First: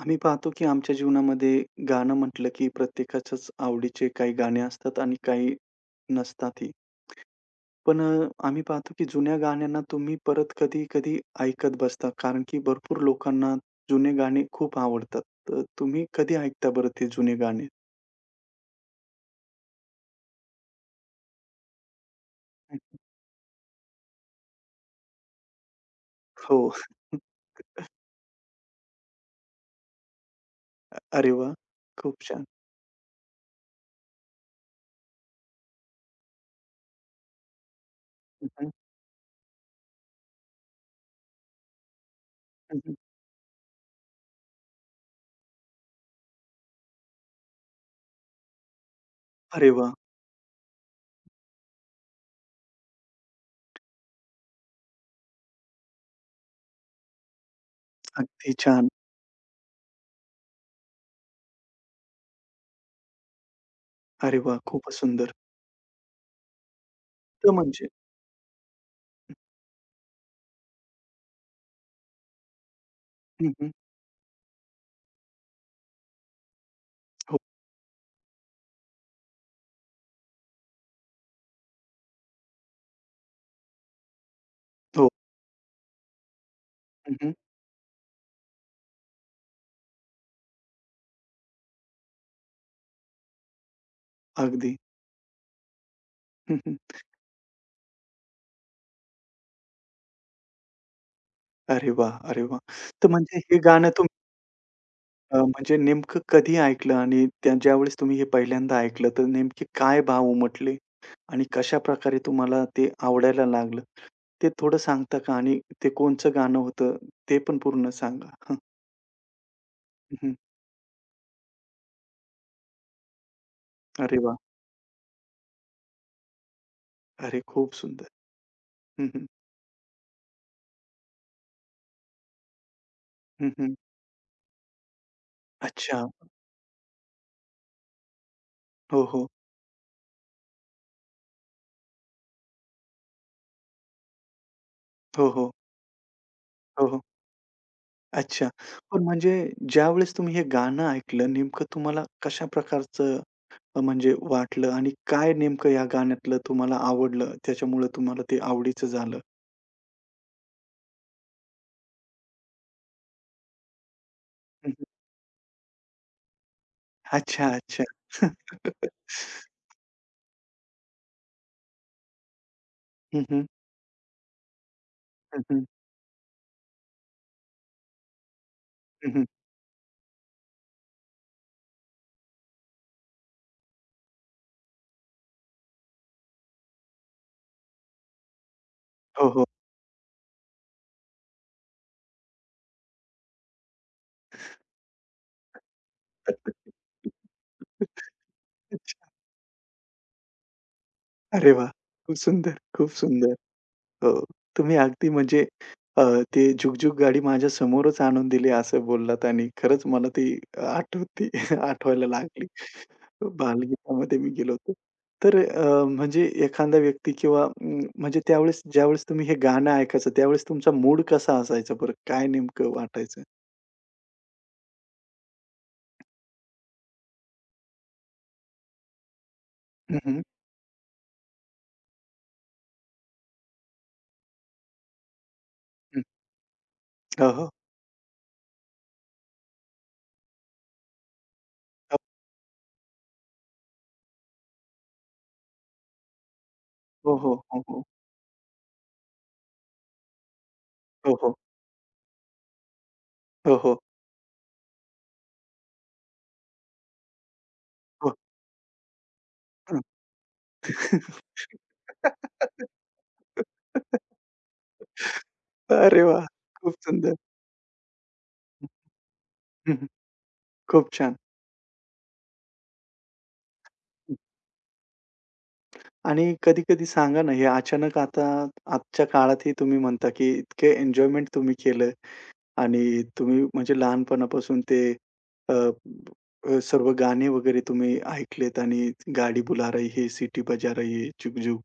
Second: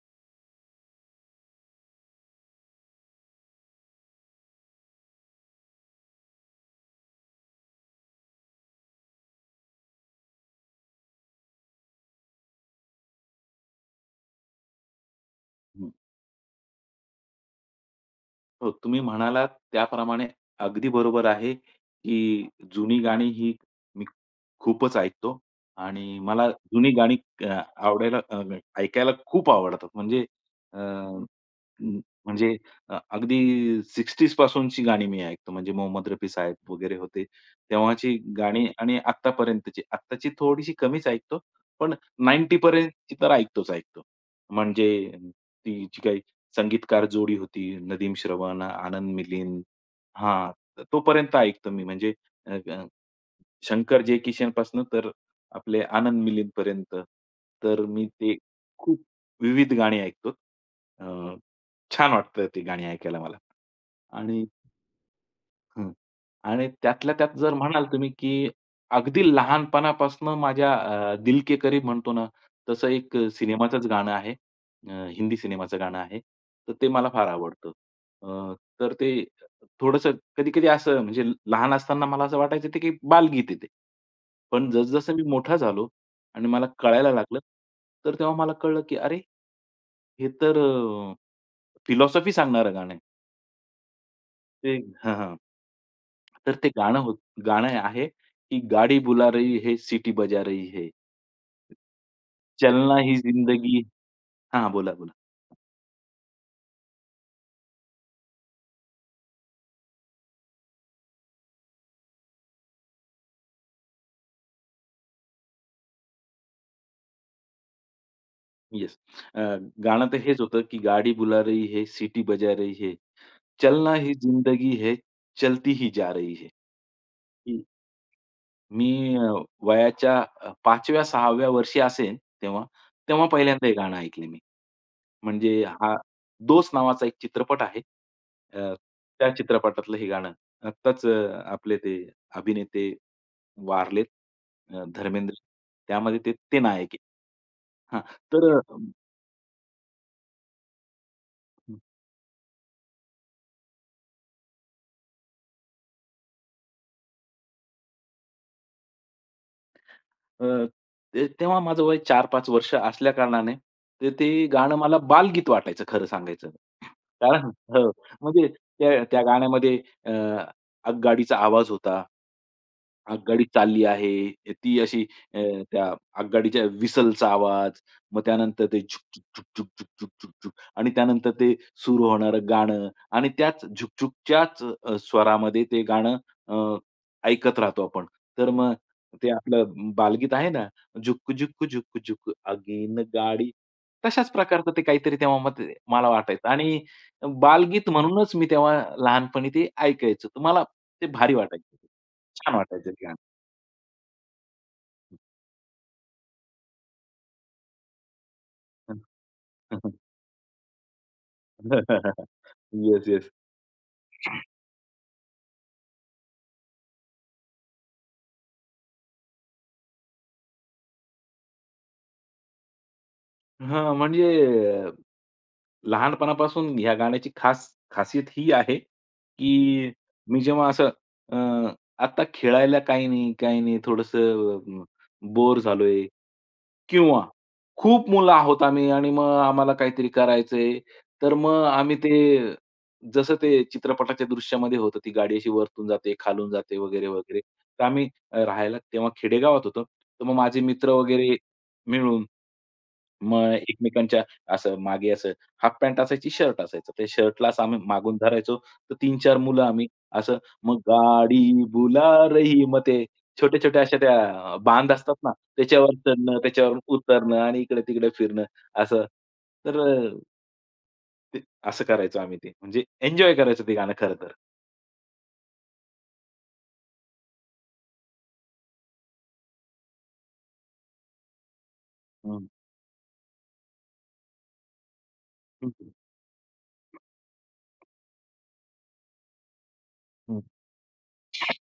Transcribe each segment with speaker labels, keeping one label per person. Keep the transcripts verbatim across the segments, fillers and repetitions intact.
Speaker 1: आम्ही पाहतो की आमच्या जीवनामध्ये गाणं म्हटलं की प्रत्येकाच्याच आवडीचे काही गाणे असतात आणि काही नसतातही. पण अ, आम्ही पाहतो की जुन्या गाण्यांना तुम्ही परत कधी-कधी ऐकत बसता कारण की भरपूर लोकांना जुने गाणे खूप आवडतात. तर
Speaker 2: हं.
Speaker 1: तुम्ही कधी ऐकता बरं ते जुने गाणे?
Speaker 2: हो, तुम्ही म्हणालात त्याप्रमाणे अगदी बरोबर आहे, की जुनी गाणी ही मी खूपच ऐकतो आणि मला
Speaker 1: हो.
Speaker 2: जुनी गाणी अ, आवडायला अ, ऐकायला खूप आवडतात. म्हणजे अ,
Speaker 1: अरे वाह!
Speaker 2: म-
Speaker 1: खूप छान.
Speaker 2: म्हणजे अ, अगदी सिक्स्टीज पासूनची गाणी मी ऐकतो. म्हणजे मोहम्मद रफी साहेब वगैरे होते, तेव्हाची
Speaker 1: हं,
Speaker 2: गाणी
Speaker 1: हं.
Speaker 2: आणि आत्तापर्यंतची. आत्ताची थोडीशी कमीच ऐकतो, पण नव्वद पर्यंतची तर ऐकतोच ऐकतो. म्हणजे ती जी काही संगीतकार जोडी होती नदीम श्रवण, आनंद मिलिंद.
Speaker 1: अरे वाह!
Speaker 2: हां, तर तोपर्यंत ऐकतो मी म्हणजे अ, अ, शंकर जयकिशनपासून तर आपले आनंद मिलिंदपर्यंत. तर मी ते
Speaker 1: अगदी छान.
Speaker 2: खूप विविध गाणी ऐकतो. अ, छान वाटतं ते गाणी ऐकायला मला.
Speaker 1: अरे
Speaker 2: आणि
Speaker 1: वाह! खूपच सुंदर.
Speaker 2: हं. आणि त्यातल्या त्यात
Speaker 1: तर
Speaker 2: जर म्हणाल
Speaker 1: म्हणजे
Speaker 2: तुम्ही, की अगदी लहानपणापासनं माझ्या अ, दिल के करीब म्हणतो ना, तसं एक
Speaker 1: हं, हं.
Speaker 2: सिनेमाचंच गाणं आहे. अ, हिंदी सिनेमाचं गाणं आहे. तर ते मला फार
Speaker 1: हो,
Speaker 2: आवडतं. अ, तर ते थोडंसं कधी-कधी असं म्हणजे लहान असताना मला असं वाटायचं ते की बालगीत आहे ते. पण
Speaker 1: हो.
Speaker 2: जसं-जसं मी मोठा झालो आणि मला कळायला
Speaker 1: हं, हं.
Speaker 2: लागलं, तर तेव्हा मला कळलं, की अरे, हे तर अ, फिलॉसॉफी सांगणारं गाणं आहे. ते
Speaker 1: अगदी.
Speaker 2: हां, हां. तर
Speaker 1: हं,
Speaker 2: ते
Speaker 1: हं.
Speaker 2: गाणं होत गाणं आहे, की गाडी बुला रही है, सिटी बजा रही है.
Speaker 1: अरे वाह! अरे वाह!
Speaker 2: चलना
Speaker 1: तर
Speaker 2: ही
Speaker 1: म्हणजे हे
Speaker 2: जिंदगी
Speaker 1: गाणं तुम्ही
Speaker 2: हां, बोला, बोला.
Speaker 1: अ, म्हणजे नेमकं कधी ऐकलं आणि त्या ज्यावेळेस तुम्ही हे पहिल्यांदा ऐकलं, तर नेमके काय भाव उमटले आणि कशाप्रकारे तुम्हाला ते आवडायला लागलं? ते थोडं सांगता का? आणि ते कोणचं गाणं होतं ते पण पूर्ण सांगा? हं,
Speaker 2: येस. गाणं तर
Speaker 1: हं.
Speaker 2: हेच होतं, की गाडी बुला रही है, सिटी बजा रही है. चलना ही
Speaker 1: अरे वाह!
Speaker 2: जिंदगी है, चलती ही जा रही है.
Speaker 1: अरे
Speaker 2: की
Speaker 1: खूप सुंदर. हं,
Speaker 2: मी
Speaker 1: हं.
Speaker 2: अ, वयाच्या अ, पाचव्या सहाव्या वर्षी असेन तेव्हा, तेव्हा
Speaker 1: हं,
Speaker 2: पहिल्यांदा हे
Speaker 1: हं.
Speaker 2: गाणं ऐकलं मी. म्हणजे हा
Speaker 1: अच्छा.
Speaker 2: दोस्त नावाचा एक चित्रपट आहे. अ,
Speaker 1: हो, हो.
Speaker 2: त्या चित्रपटातलं हे गाणं. आत्ताच अ, आपले ते अभिनेते वारलेत अ,
Speaker 1: हो,
Speaker 2: धर्मेंद्र.
Speaker 1: हो.
Speaker 2: त्यामध्ये ते ते
Speaker 1: हो,
Speaker 2: नायक आहे.
Speaker 1: हो.
Speaker 2: हां,
Speaker 1: अच्छा.
Speaker 2: तर
Speaker 1: पण म्हणजे ज्यावेळेस तुम्ही हे गाणं ऐकलं, नेमकं तुम्हाला कशा प्रकारचं अ, म्हणजे वाटलं आणि काय नेमकं या गाण्यातलं तुम्हाला आवडलं, त्याच्यामुळे तुम्हाला ते आवडीचं झालं?
Speaker 2: अ, अ, ते तेव्हा माझं वय चार-पाच वर्ष असल्याकारणाने ते ते
Speaker 1: हं,
Speaker 2: गाणं
Speaker 1: हं.
Speaker 2: मला बालगीत वाटायचं खरं सांगायचं. कारण
Speaker 1: अच्छा, अच्छा.
Speaker 2: हो, म्हणजे त्या त्या गाण्यामध्ये अ, आगगाडीचा आवाज होता.
Speaker 1: हं,
Speaker 2: आगगाडी
Speaker 1: हं.
Speaker 2: चालली आहे. ती अशी अ,
Speaker 1: हं, हं.
Speaker 2: त्या आगगाडीच्या व्हिसलचा आवाज, मग त्यानंतर ते झुक,
Speaker 1: हं, हं.
Speaker 2: झुक, झुक, झुक, झुक, झुक, झुक झुक, आणि त्यानंतर ते सुरू होणारं गाणं आणि त्याच झुक-झुकच्याच अ, स्वरामध्ये ते गाणं अ, ऐकत राहतो आपण. तर मग
Speaker 1: हो,
Speaker 2: ते
Speaker 1: हो.
Speaker 2: आपलं बालगीत आहे ना, झुक, झुक, झुक, झुक अगेन गाडी. तशाच प्रकारचं ते काहीतरी तेव्हा मग ते मला वाटायचं आणि बालगीत म्हणूनच मी तेव्हा
Speaker 1: अच्छा.
Speaker 2: लहानपणी ते ऐकायचो. तर मला ते भारी
Speaker 1: अरे वाह!
Speaker 2: वाटायचं.
Speaker 1: खूप सुंदर,
Speaker 2: छान
Speaker 1: खूप
Speaker 2: वाटायचं ते गाणं.
Speaker 1: सुंदर. हो, तुम्ही अगदी म्हणजे अ, ते जुगजुग गाडी माझ्या समोरच आणून दिली असं बोललात आणि खरंच मला ती आठवते आठवायला लागली.
Speaker 2: Yes, yes.
Speaker 1: बालगीतामध्ये मी गेलो होतो. तर अ, म्हणजे एखादा व्यक्ती किंवा अं, म्हणजे त्यावेळेस ज्यावेळेस तुम्ही हे गाणं ऐकायचं त्यावेळेस तुमचा मूड कसा असायचा बरं? काय नेमकं वाटायचं?
Speaker 2: हां, म्हणजे लहानपणापासून ह्या गाण्याची खास खासियत ही आहे, की
Speaker 1: हं, हं.
Speaker 2: मी जेव्हा असं अ, आता खेळायला काही नाही, काही नाही, थोडंसं बोर
Speaker 1: हं.
Speaker 2: झालोय किंवा
Speaker 1: हो, हो.
Speaker 2: खूप मुलं आहोत आम्ही आणि मग आम्हाला काहीतरी करायचंय. तर मग आम्ही ते जसं ते चित्रपटाच्या दृश्यामध्ये होतं, ती गाडी अशी वरतून जाते, खालून जाते वगैरे,
Speaker 1: हो, हो,
Speaker 2: वगैरे.
Speaker 1: हो, हो.
Speaker 2: तर आम्ही अ, राहायला तेव्हा खेडेगावात होतो. तर मग माझे मित्र
Speaker 1: हो, हो.
Speaker 2: वगैरे मिळून मग
Speaker 1: हो, हो.
Speaker 2: एकमेकांच्या असं मागे असं हाफ पॅन्ट असायची, शर्ट असायचं. ते शर्टलाच आम्ही
Speaker 1: हो,
Speaker 2: मागून धरायचो. तर तीन-चार मुलं आम्ही असं मग गाडी बुला रही मग ते छोट्या-छोट्या अशा त्या बांध असतात ना, त्याच्यावर
Speaker 1: अरे वाह!
Speaker 2: चढणं,
Speaker 1: खूप
Speaker 2: त्याच्यावरून
Speaker 1: सुंदर.
Speaker 2: उतरणं आणि इकडे-तिकडे फिरणं असं.
Speaker 1: हं,
Speaker 2: तर
Speaker 1: हं.
Speaker 2: अ,
Speaker 1: खूप छान.
Speaker 2: असं करायचो आम्ही ते. म्हणजे एन्जॉय करायचो ते गाणं खरं
Speaker 1: हं.
Speaker 2: तर.
Speaker 1: आणि कधी-कधी सांगा ना, हे अचानक आता आजच्या काळातही तुम्ही म्हणता, की इतके एन्जॉयमेंट तुम्ही केलं
Speaker 2: हं.
Speaker 1: आणि तुम्ही म्हणजे लहानपणापासून ते अ,
Speaker 2: हं,
Speaker 1: अ, सर्व गाणे वगैरे तुम्ही ऐकलेत आणि गाडी बुला रही है,
Speaker 2: हं.
Speaker 1: सिटी बजा रही है, जुग जुग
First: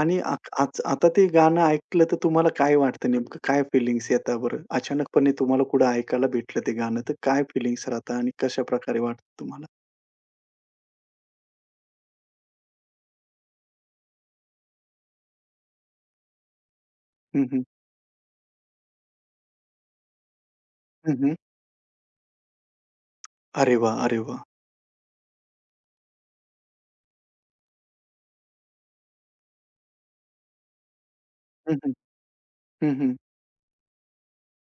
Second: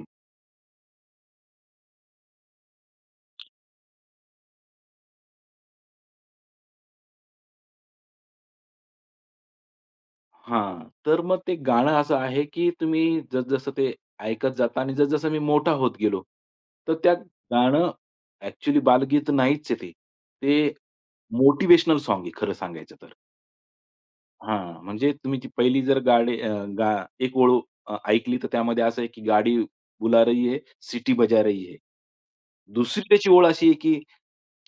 Speaker 1: आणि आ आज आता ते गाणं ऐकलं तर तुम्हाला काय वाटतं नेमकं काय फीलिंग्स येतात बरं? अचानकपणे तुम्हाला कुठं ऐकायला भेटलं ते गाणं तर काय फीलिंग्स राहतात आणि कशाप्रकारे वाटतं तुम्हाला?
Speaker 2: हां. तर मग ते गाणं असं आहे, की तुम्ही जसं ते ऐकत जाता आणि जसं मी मोठा होत गेलो, तर त्या
Speaker 1: हं, हं.
Speaker 2: गाणं ॲक्चुअली बालगीत नाहीच आहे ते. ते
Speaker 1: हं, हं.
Speaker 2: मोटिवेशनल साँग आहे खरं सांगायचं तर.
Speaker 1: अरे वाह! अरे वाह!
Speaker 2: हां, म्हणजे तुम्ही ती पहिली जर गाडी अ, गा एक ओळ अ, ऐकली तर त्यामध्ये असं आहे, की गाडी बुला रही है, सिटी बजा रही
Speaker 1: हं,
Speaker 2: है.
Speaker 1: हं. हं,
Speaker 2: दुसरी
Speaker 1: हं.
Speaker 2: त्याची ओळ अशी आहे, की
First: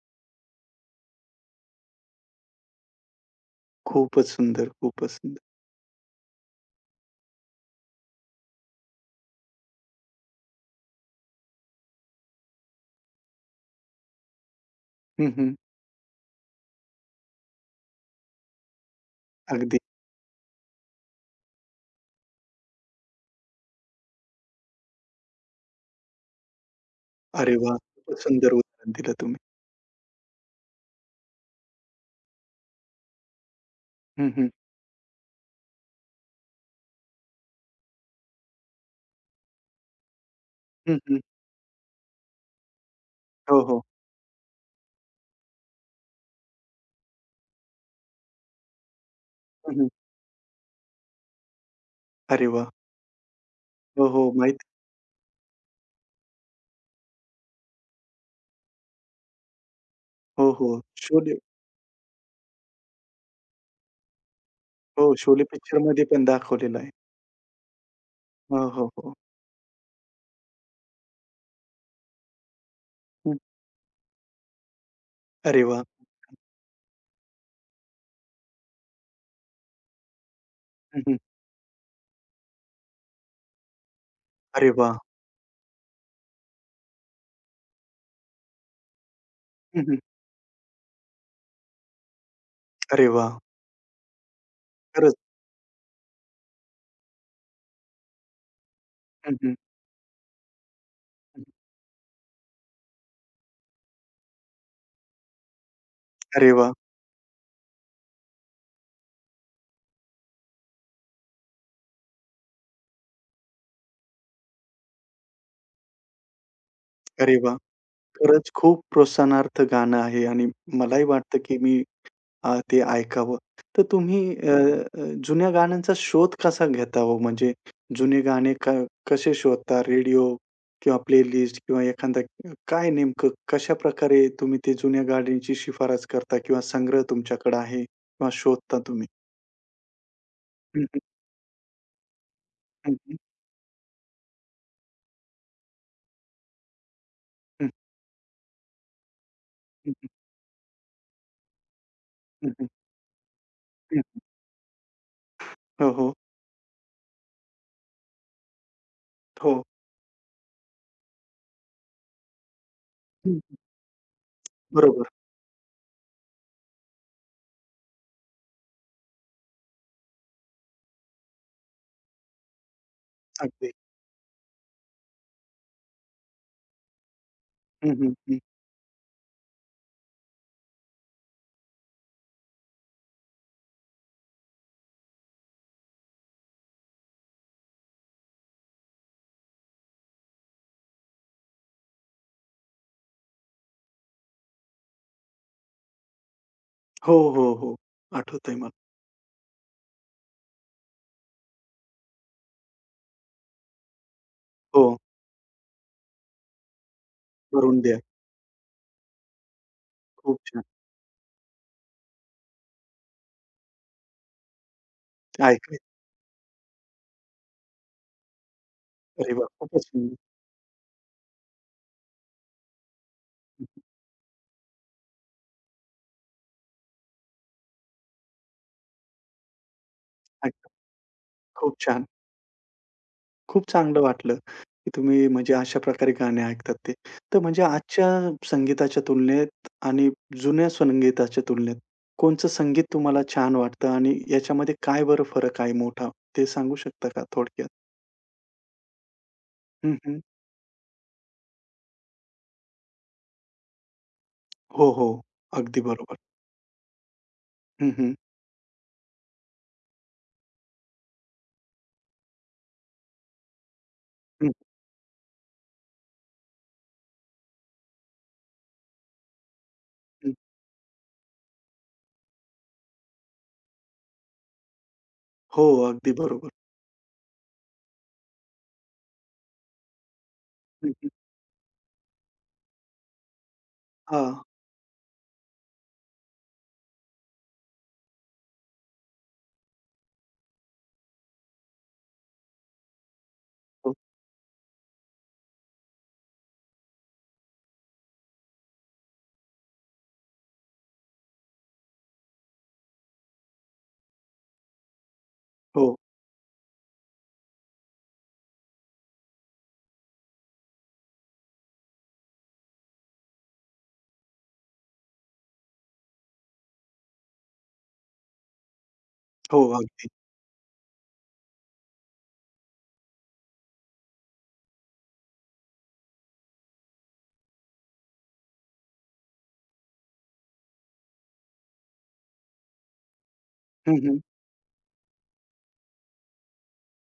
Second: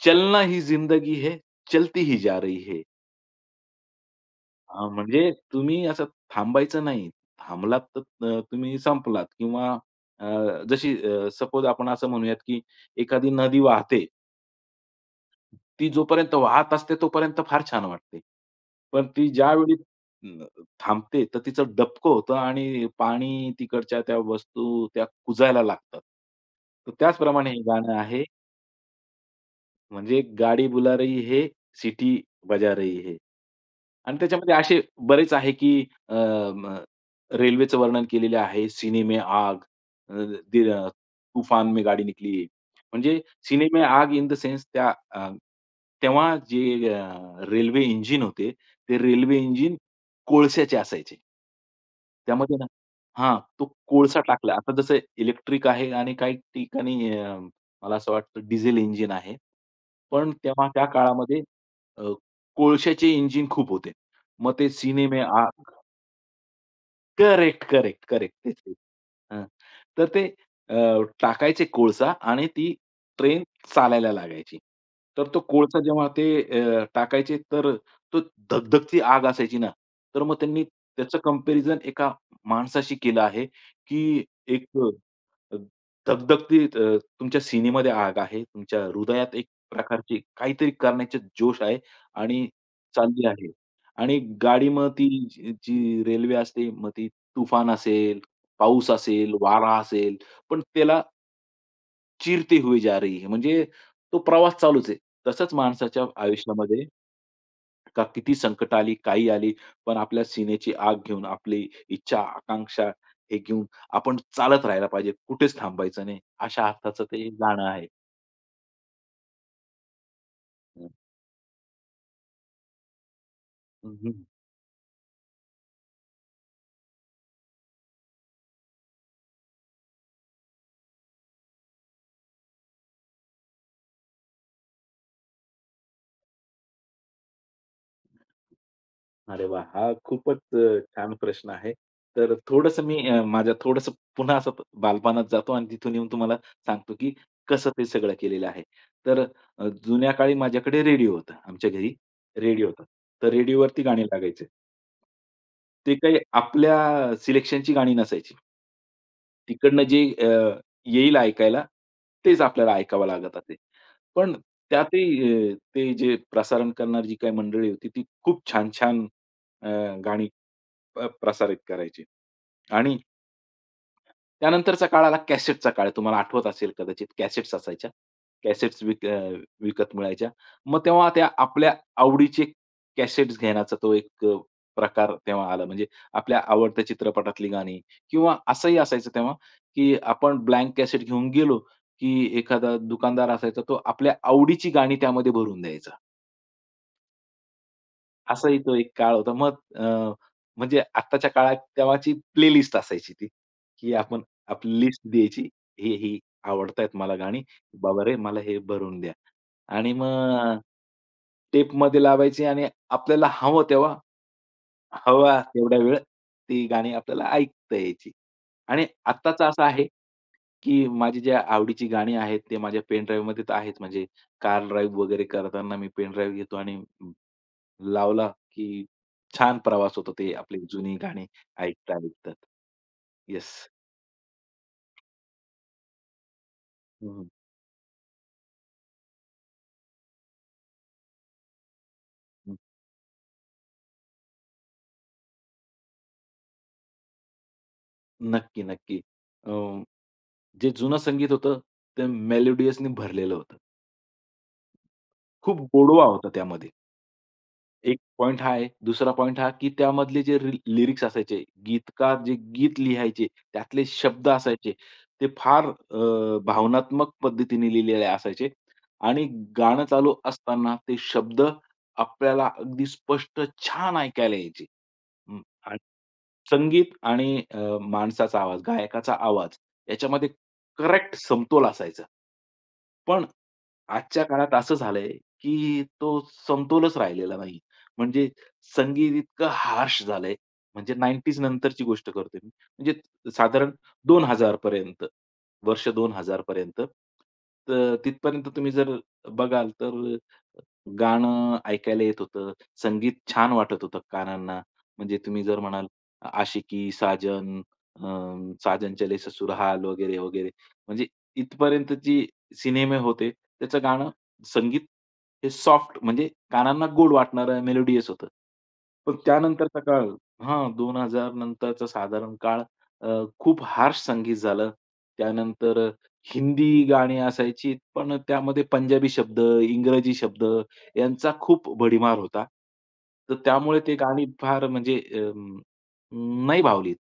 Speaker 2: चलना ही जिंदगी है, चलती ही जा रही है.
Speaker 1: खूपच सुंदर,
Speaker 2: हां,
Speaker 1: खूपच
Speaker 2: म्हणजे
Speaker 1: सुंदर.
Speaker 2: तुम्ही असं थांबायचं नाही. थांबलात तर अ, तुम्ही संपलात किंवा अ, जशी अ, सपोज आपण असं म्हणूयात, की एखादी नदी वाहते.
Speaker 1: हं, हं.
Speaker 2: ती जोपर्यंत वाहत असते तोपर्यंत फार छान वाटते. पण ती ज्यावेळी
Speaker 1: अगदी.
Speaker 2: अ, थांबते तर तिचं डबकं होतं आणि पाणी तिकडच्या त्या वस्तू त्या कुजायला लागतात. तर त्याचप्रमाणे
Speaker 1: अरे
Speaker 2: हे
Speaker 1: वाह!
Speaker 2: गाणं
Speaker 1: खूपच
Speaker 2: आहे
Speaker 1: सुंदर उदाहरण दिलं तुम्ही.
Speaker 2: म्हणजे गाडी बुला रही है, सिटी बजा रही है. आणि
Speaker 1: हं, हं.
Speaker 2: त्याच्यामध्ये असे बरेच आहे, की अ, रेल्वेचं वर्णन केलेलं आहे. "सीने आग, अ, दिल
Speaker 1: हं, हं.
Speaker 2: तूफान में गाडी निकली." म्हणजे
Speaker 1: हो, हो.
Speaker 2: सीने आग इन द सेन्स त्या अ, तेव्हा जे अ, रेल्वे इंजिन होते, ते रेल्वे
Speaker 1: हं,
Speaker 2: इंजिन
Speaker 1: हं.
Speaker 2: कोळशाचे असायचे.
Speaker 1: अरे
Speaker 2: त्यामध्ये ना
Speaker 1: वाह!
Speaker 2: हां, तो
Speaker 1: हो,
Speaker 2: कोळसा
Speaker 1: हो.
Speaker 2: टाकला.
Speaker 1: माहिती
Speaker 2: आता जसं इलेक्ट्रिक आहे आणि काही ठिकाणी मला असं वाटतं डिझेल इंजिन आहे. पण
Speaker 1: हो,
Speaker 2: तेव्हा
Speaker 1: हो.
Speaker 2: त्या
Speaker 1: शोले
Speaker 2: काळामध्ये अ, कोळशाचे इंजिन खूप होते. मग ते
Speaker 1: हो,
Speaker 2: सिनेमे
Speaker 1: शोले
Speaker 2: आ
Speaker 1: पिक्चरमध्ये पण दाखवलेलं आहे.
Speaker 2: Correct, correct, correct. तेच,
Speaker 1: हो,
Speaker 2: तेच.
Speaker 1: हो, हो.
Speaker 2: हां. तर ते अ, टाकायचे कोळसा आणि ती
Speaker 1: हं.
Speaker 2: ट्रेन चालायला लागायची. तर तो
Speaker 1: अरे
Speaker 2: कोळसा
Speaker 1: वाह!
Speaker 2: जेव्हा ते अ, टाकायचे तर तो धगधगती आग असायची ना, तर मग त्यांनी
Speaker 1: हं, हं.
Speaker 2: त्याचं कंपॅरिझन एका माणसाशी केलं आहे, की एक
Speaker 1: अरे वाह!
Speaker 2: अ, धगधगती अ, तुमच्या सीनेमध्ये आग आहे, तुमच्या हृदयात एक
Speaker 1: हं, हं.
Speaker 2: प्रकारची काहीतरी करण्याचे जोश आहे आणि
Speaker 1: अरे
Speaker 2: चालली
Speaker 1: वाह!
Speaker 2: आहे. आणि गाडी मग ती
Speaker 1: खरंच.
Speaker 2: जी जी रेल्वे असते, मग ती तुफान असेल, पाऊस असेल,
Speaker 1: हं, हं.
Speaker 2: वारा असेल, पण त्याला
Speaker 1: हं.
Speaker 2: चिरते हुए जा रही है. म्हणजे तो प्रवास चालूच आहे. तसंच माणसाच्या
Speaker 1: अरे वाह!
Speaker 2: आयुष्यामध्ये का किती संकट आली, काही आली, पण आपल्या सीनेची आग घेऊन, आपली इच्छा, आकांक्षा हे घेऊन आपण चालत राहायला पाहिजे. कुठेच थांबायचं नाही. अशा अर्थाचं ते
Speaker 1: अरे वाह!
Speaker 2: गाणं आहे.
Speaker 1: खरंच खूप प्रोत्साहनार्थ गाणं आहे आणि मलाही वाटतं, की मी हां, ते ऐकावं. तर तुम्ही
Speaker 2: हं.
Speaker 1: अ, अ, जुन्या गाण्यांचा शोध कसा घेता हो? म्हणजे जुने गाणे क कसे शोधता? रेडिओ किंवा प्लेलिस्ट किंवा एखादा काय नेमकं कशाप्रकारे तुम्ही ते जुन्या गाण्यांची शिफारस करता किंवा संग्रह तुमच्याकडे आहे किंवा शोधता तुम्ही?
Speaker 2: अरे वाह! हा खूपच अ,
Speaker 1: हं, हं,
Speaker 2: छान प्रश्न आहे. तर थोडंसं
Speaker 1: हं,
Speaker 2: मी
Speaker 1: हं,
Speaker 2: अ, माझ्या थोडंसं पुन्हा असं बालपणात जातो आणि तिथून येऊन तुम्हाला सांगतो, की कसं ते सगळं केलेलं आहे. तर अ,
Speaker 1: हं, हं,
Speaker 2: जुन्या काळी माझ्याकडे रेडिओ होता. आमच्या घरी
Speaker 1: हं,
Speaker 2: रेडिओ
Speaker 1: हं,
Speaker 2: होता. तर रेडिओवरती
Speaker 1: हं.
Speaker 2: गाणी लागायचे.
Speaker 1: हो,
Speaker 2: ते
Speaker 1: हो.
Speaker 2: काही आपल्या सिलेक्शनची गाणी नसायची.
Speaker 1: हो.
Speaker 2: तिकडनं जे अ, येईल ऐकायला, तेच आपल्याला ऐकावं लागत
Speaker 1: हं,
Speaker 2: असे. पण त्यातही
Speaker 1: बरोबर.
Speaker 2: अ, ते जे प्रसारण करणारी जी काही मंडळी होती, ती खूप छान-छान अ, गाणी अ, प्रसारित करायची आणि
Speaker 1: अगदी.
Speaker 2: त्यानंतरचा काळ आला कॅसेटचा काळ. तुम्हाला आठवत असेल कदाचित कॅसेट्स
Speaker 1: हं,
Speaker 2: असायच्या.
Speaker 1: हं, हं.
Speaker 2: कॅसेट्स विक अ, विकत मिळायच्या. मग तेव्हा त्या आपल्या आवडीचे कॅसेट्स घेण्याचा तो एक अ, प्रकार तेव्हा आला. म्हणजे आपल्या आवडत्या चित्रपटातली गाणी किंवा असंही असायचं तेव्हा, की आपण ब्लँक कॅसेट घेऊन गेलो, की एखादा दुकानदार असायचा तो आपल्या आवडीची गाणी त्यामध्ये भरून द्यायचा.
Speaker 1: हो, हो, हो. आठवतंय
Speaker 2: असाही तो
Speaker 1: मला.
Speaker 2: एक काळ होता. मग अ, म्हणजे आत्ताच्या काळात तेव्हाची प्लेलिस्ट असायची ती, की आपण आपली
Speaker 1: हो,
Speaker 2: लिस्ट द्यायची, ही, ही आवडतायत मला गाणी,
Speaker 1: करून द्या.
Speaker 2: बाबा रे मला हे भरून द्या. आणि
Speaker 1: खूप
Speaker 2: मग
Speaker 1: छान.
Speaker 2: टेपमध्ये लावायची आणि आपल्याला हवं तेव्हा, हवा तेवढा
Speaker 1: ऐकायचं.
Speaker 2: वेळ ती गाणी आपल्याला ऐकता यायची. आणि
Speaker 1: अरे
Speaker 2: आत्ताचं
Speaker 1: वाह!
Speaker 2: असं
Speaker 1: खूपच
Speaker 2: आहे,
Speaker 1: सुंदर.
Speaker 2: की माझी जी आवडीची गाणी आहेत, ते माझ्या पेन ड्राईव्हमध्ये तर आहेच. म्हणजे कार ड्राईव्ह वगैरे करताना मी पेन ड्राईव्ह घेतो आणि लावला, की छान प्रवास होतो ते आपली जुनी गाणी
Speaker 1: खूप छान.
Speaker 2: ऐकता-ऐकता.
Speaker 1: खूप
Speaker 2: येस.
Speaker 1: चांगलं वाटलं, की तुम्ही म्हणजे अशा प्रकारे गाणे ऐकतात ते.
Speaker 2: हं,
Speaker 1: तर म्हणजे आजच्या संगीताच्या तुलनेत आणि जुन्या संगीताच्या तुलनेत कोणचं संगीत तुम्हाला छान वाटतं आणि याच्यामध्ये काय बरं फरक आहे मोठा? ते सांगू शकता का थोडक्यात?
Speaker 2: नक्की, नक्की. अ,
Speaker 1: हं, हं.
Speaker 2: जे जुनं संगीत होतं, ते मेलोडियसनी भरलेलं होतं.
Speaker 1: हो, हो.
Speaker 2: खूप
Speaker 1: अगदी
Speaker 2: गोडवा
Speaker 1: बरोबर.
Speaker 2: होता त्यामध्ये.
Speaker 1: हं,
Speaker 2: एक
Speaker 1: हं.
Speaker 2: पॉइंट हा आहे. दुसरा पॉइंट हा, की त्यामधले जे रि लिरिक्स असायचे, गीतकार जे गीत लिहायचे, त्यातले शब्द
Speaker 1: हं,
Speaker 2: असायचे, ते फार अ, भावनात्मक पद्धतीने लिहिलेले असायचे आणि गाणं चालू
Speaker 1: हं.
Speaker 2: असताना ते शब्द आपल्याला अगदी स्पष्ट छान ऐकायला यायचे. हं.
Speaker 1: हो,
Speaker 2: आणि
Speaker 1: अगदी बरोबर.
Speaker 2: संगीत आणि अ, माणसाचा आवाज, गायकाचा आवाज याच्यामध्ये
Speaker 1: हं, हं.
Speaker 2: करेक्ट समतोल असायचा. पण आजच्या
Speaker 1: हां.
Speaker 2: काळात असं झालंय, की तो समतोलच राहिलेला नाही. म्हणजे संगीत इतकं हार्श झालंय, म्हणजे नाइंटीज नंतरची गोष्ट करतोय मी. म्हणजे साधारण
Speaker 1: हो,
Speaker 2: दोन हजार पर्यंत, वर्ष दोन हजार पर्यंत. तर तिथपर्यंत तुम्ही जर बघाल तर गाणं ऐकायला येत होतं. संगीत छान वाटत होतं कानांना. म्हणजे तुम्ही जर
Speaker 1: हो,
Speaker 2: म्हणाल अ, आशिकी, साजन, अ, साजन चले ससुराल वगैरे, वगैरे. म्हणजे इथपर्यंतची सिनेमे होते. त्याचं गाणं संगीत हे सॉफ्ट म्हणजे कानांना गोड वाटणारं मेलोडियस होतं. पण
Speaker 1: हो.
Speaker 2: त्यानंतरचा
Speaker 1: अगदी.
Speaker 2: काळ हां, दोन हजार नंतरचा साधारण काळ अ, खूप हार्श संगीत झालं. त्यानंतर हिंदी गाणी असायची, पण त्यामध्ये पंजाबी शब्द, इंग्रजी शब्द यांचा खूप भडीमार होता. तर त्यामुळे ते
Speaker 1: हं, हं.
Speaker 2: गाणी फार म्हणजे अं, नाही भावली.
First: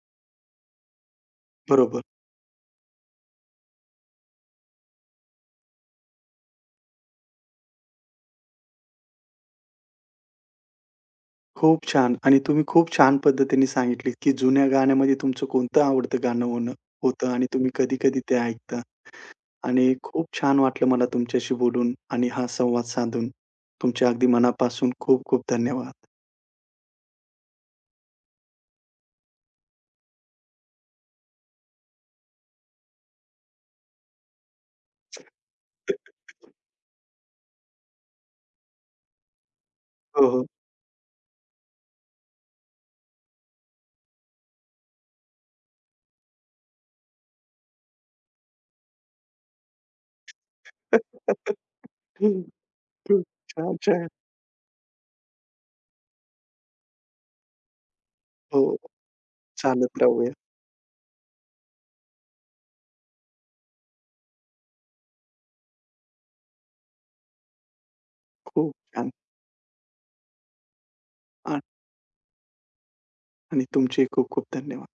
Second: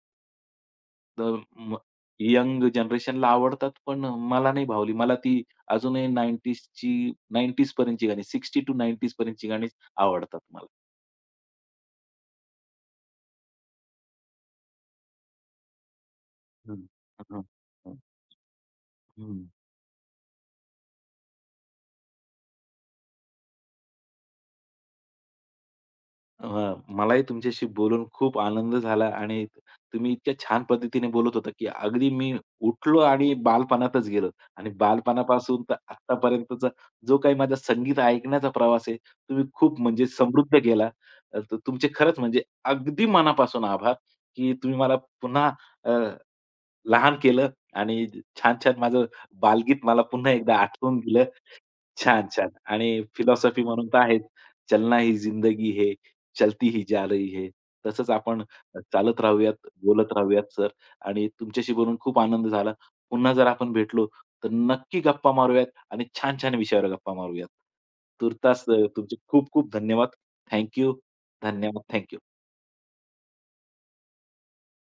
Speaker 2: तर म
Speaker 1: बरोबर.
Speaker 2: यंग जनरेशनला आवडतात, पण मला नाही भावली. मला ती अजूनही नाइंटीजची नाइंटीज पर्यंतची गाणी साठ टू नाइंटीज पर्यंतची गाणीच आवडतात मला.
Speaker 1: खूप छान आणि तुम्ही खूप छान पद्धतीने सांगितलीत, की जुन्या गाण्यामध्ये तुमचं कोणतं आवडतं गाणं होणं
Speaker 2: हं.
Speaker 1: होतं
Speaker 2: हं,
Speaker 1: आणि तुम्ही कधी-कधी ते ऐकता
Speaker 2: हं.
Speaker 1: आणि खूप छान वाटलं मला तुमच्याशी बोलून आणि हा संवाद साधून. तुमचे अगदी मनापासून खूप खूप धन्यवाद.
Speaker 2: हां, मलाही तुमच्याशी बोलून खूप आनंद झाला आणि तुम्ही इतक्या छान पद्धतीने बोलत होता, की अगदी मी उठलो आणि बालपणातच गेलो आणि बालपणापासून तर आत्तापर्यंतचा जो काही माझा संगीत ऐकण्याचा प्रवास आहे, तुम्ही खूप म्हणजे
Speaker 1: हो, हो.
Speaker 2: समृद्ध केला. अ, तर तुमचे खरंच म्हणजे अगदी मनापासून आभार, की तुम्ही मला पुन्हा अ, लहान केलं आणि छान-छान माझं बालगीत मला पुन्हा एकदा आठवून दिलं. छान, छान. आणि
Speaker 1: खूप
Speaker 2: फिलॉसॉफी
Speaker 1: छान,
Speaker 2: म्हणून तर
Speaker 1: छान.
Speaker 2: आहेच, "चलना ही जिंदगी है, चलती ही जा रही है." तसंच आपण
Speaker 1: हो,
Speaker 2: चालत राहूयात,
Speaker 1: चालत
Speaker 2: बोलत
Speaker 1: राहूया.
Speaker 2: राहूयात सर आणि तुमच्याशी बोलून खूप आनंद झाला. पुन्हा जर आपण भेटलो, तर नक्की गप्पा मारूयात आणि छान-छान विषयावर गप्पा मारूयात. तूर्तास
Speaker 1: खूप
Speaker 2: अ,
Speaker 1: छान.
Speaker 2: तुमचे खूप खूप धन्यवाद. थँक
Speaker 1: आ-
Speaker 2: धन्यवाद. थँक
Speaker 1: आणि तुमचेही खूप खूप धन्यवाद.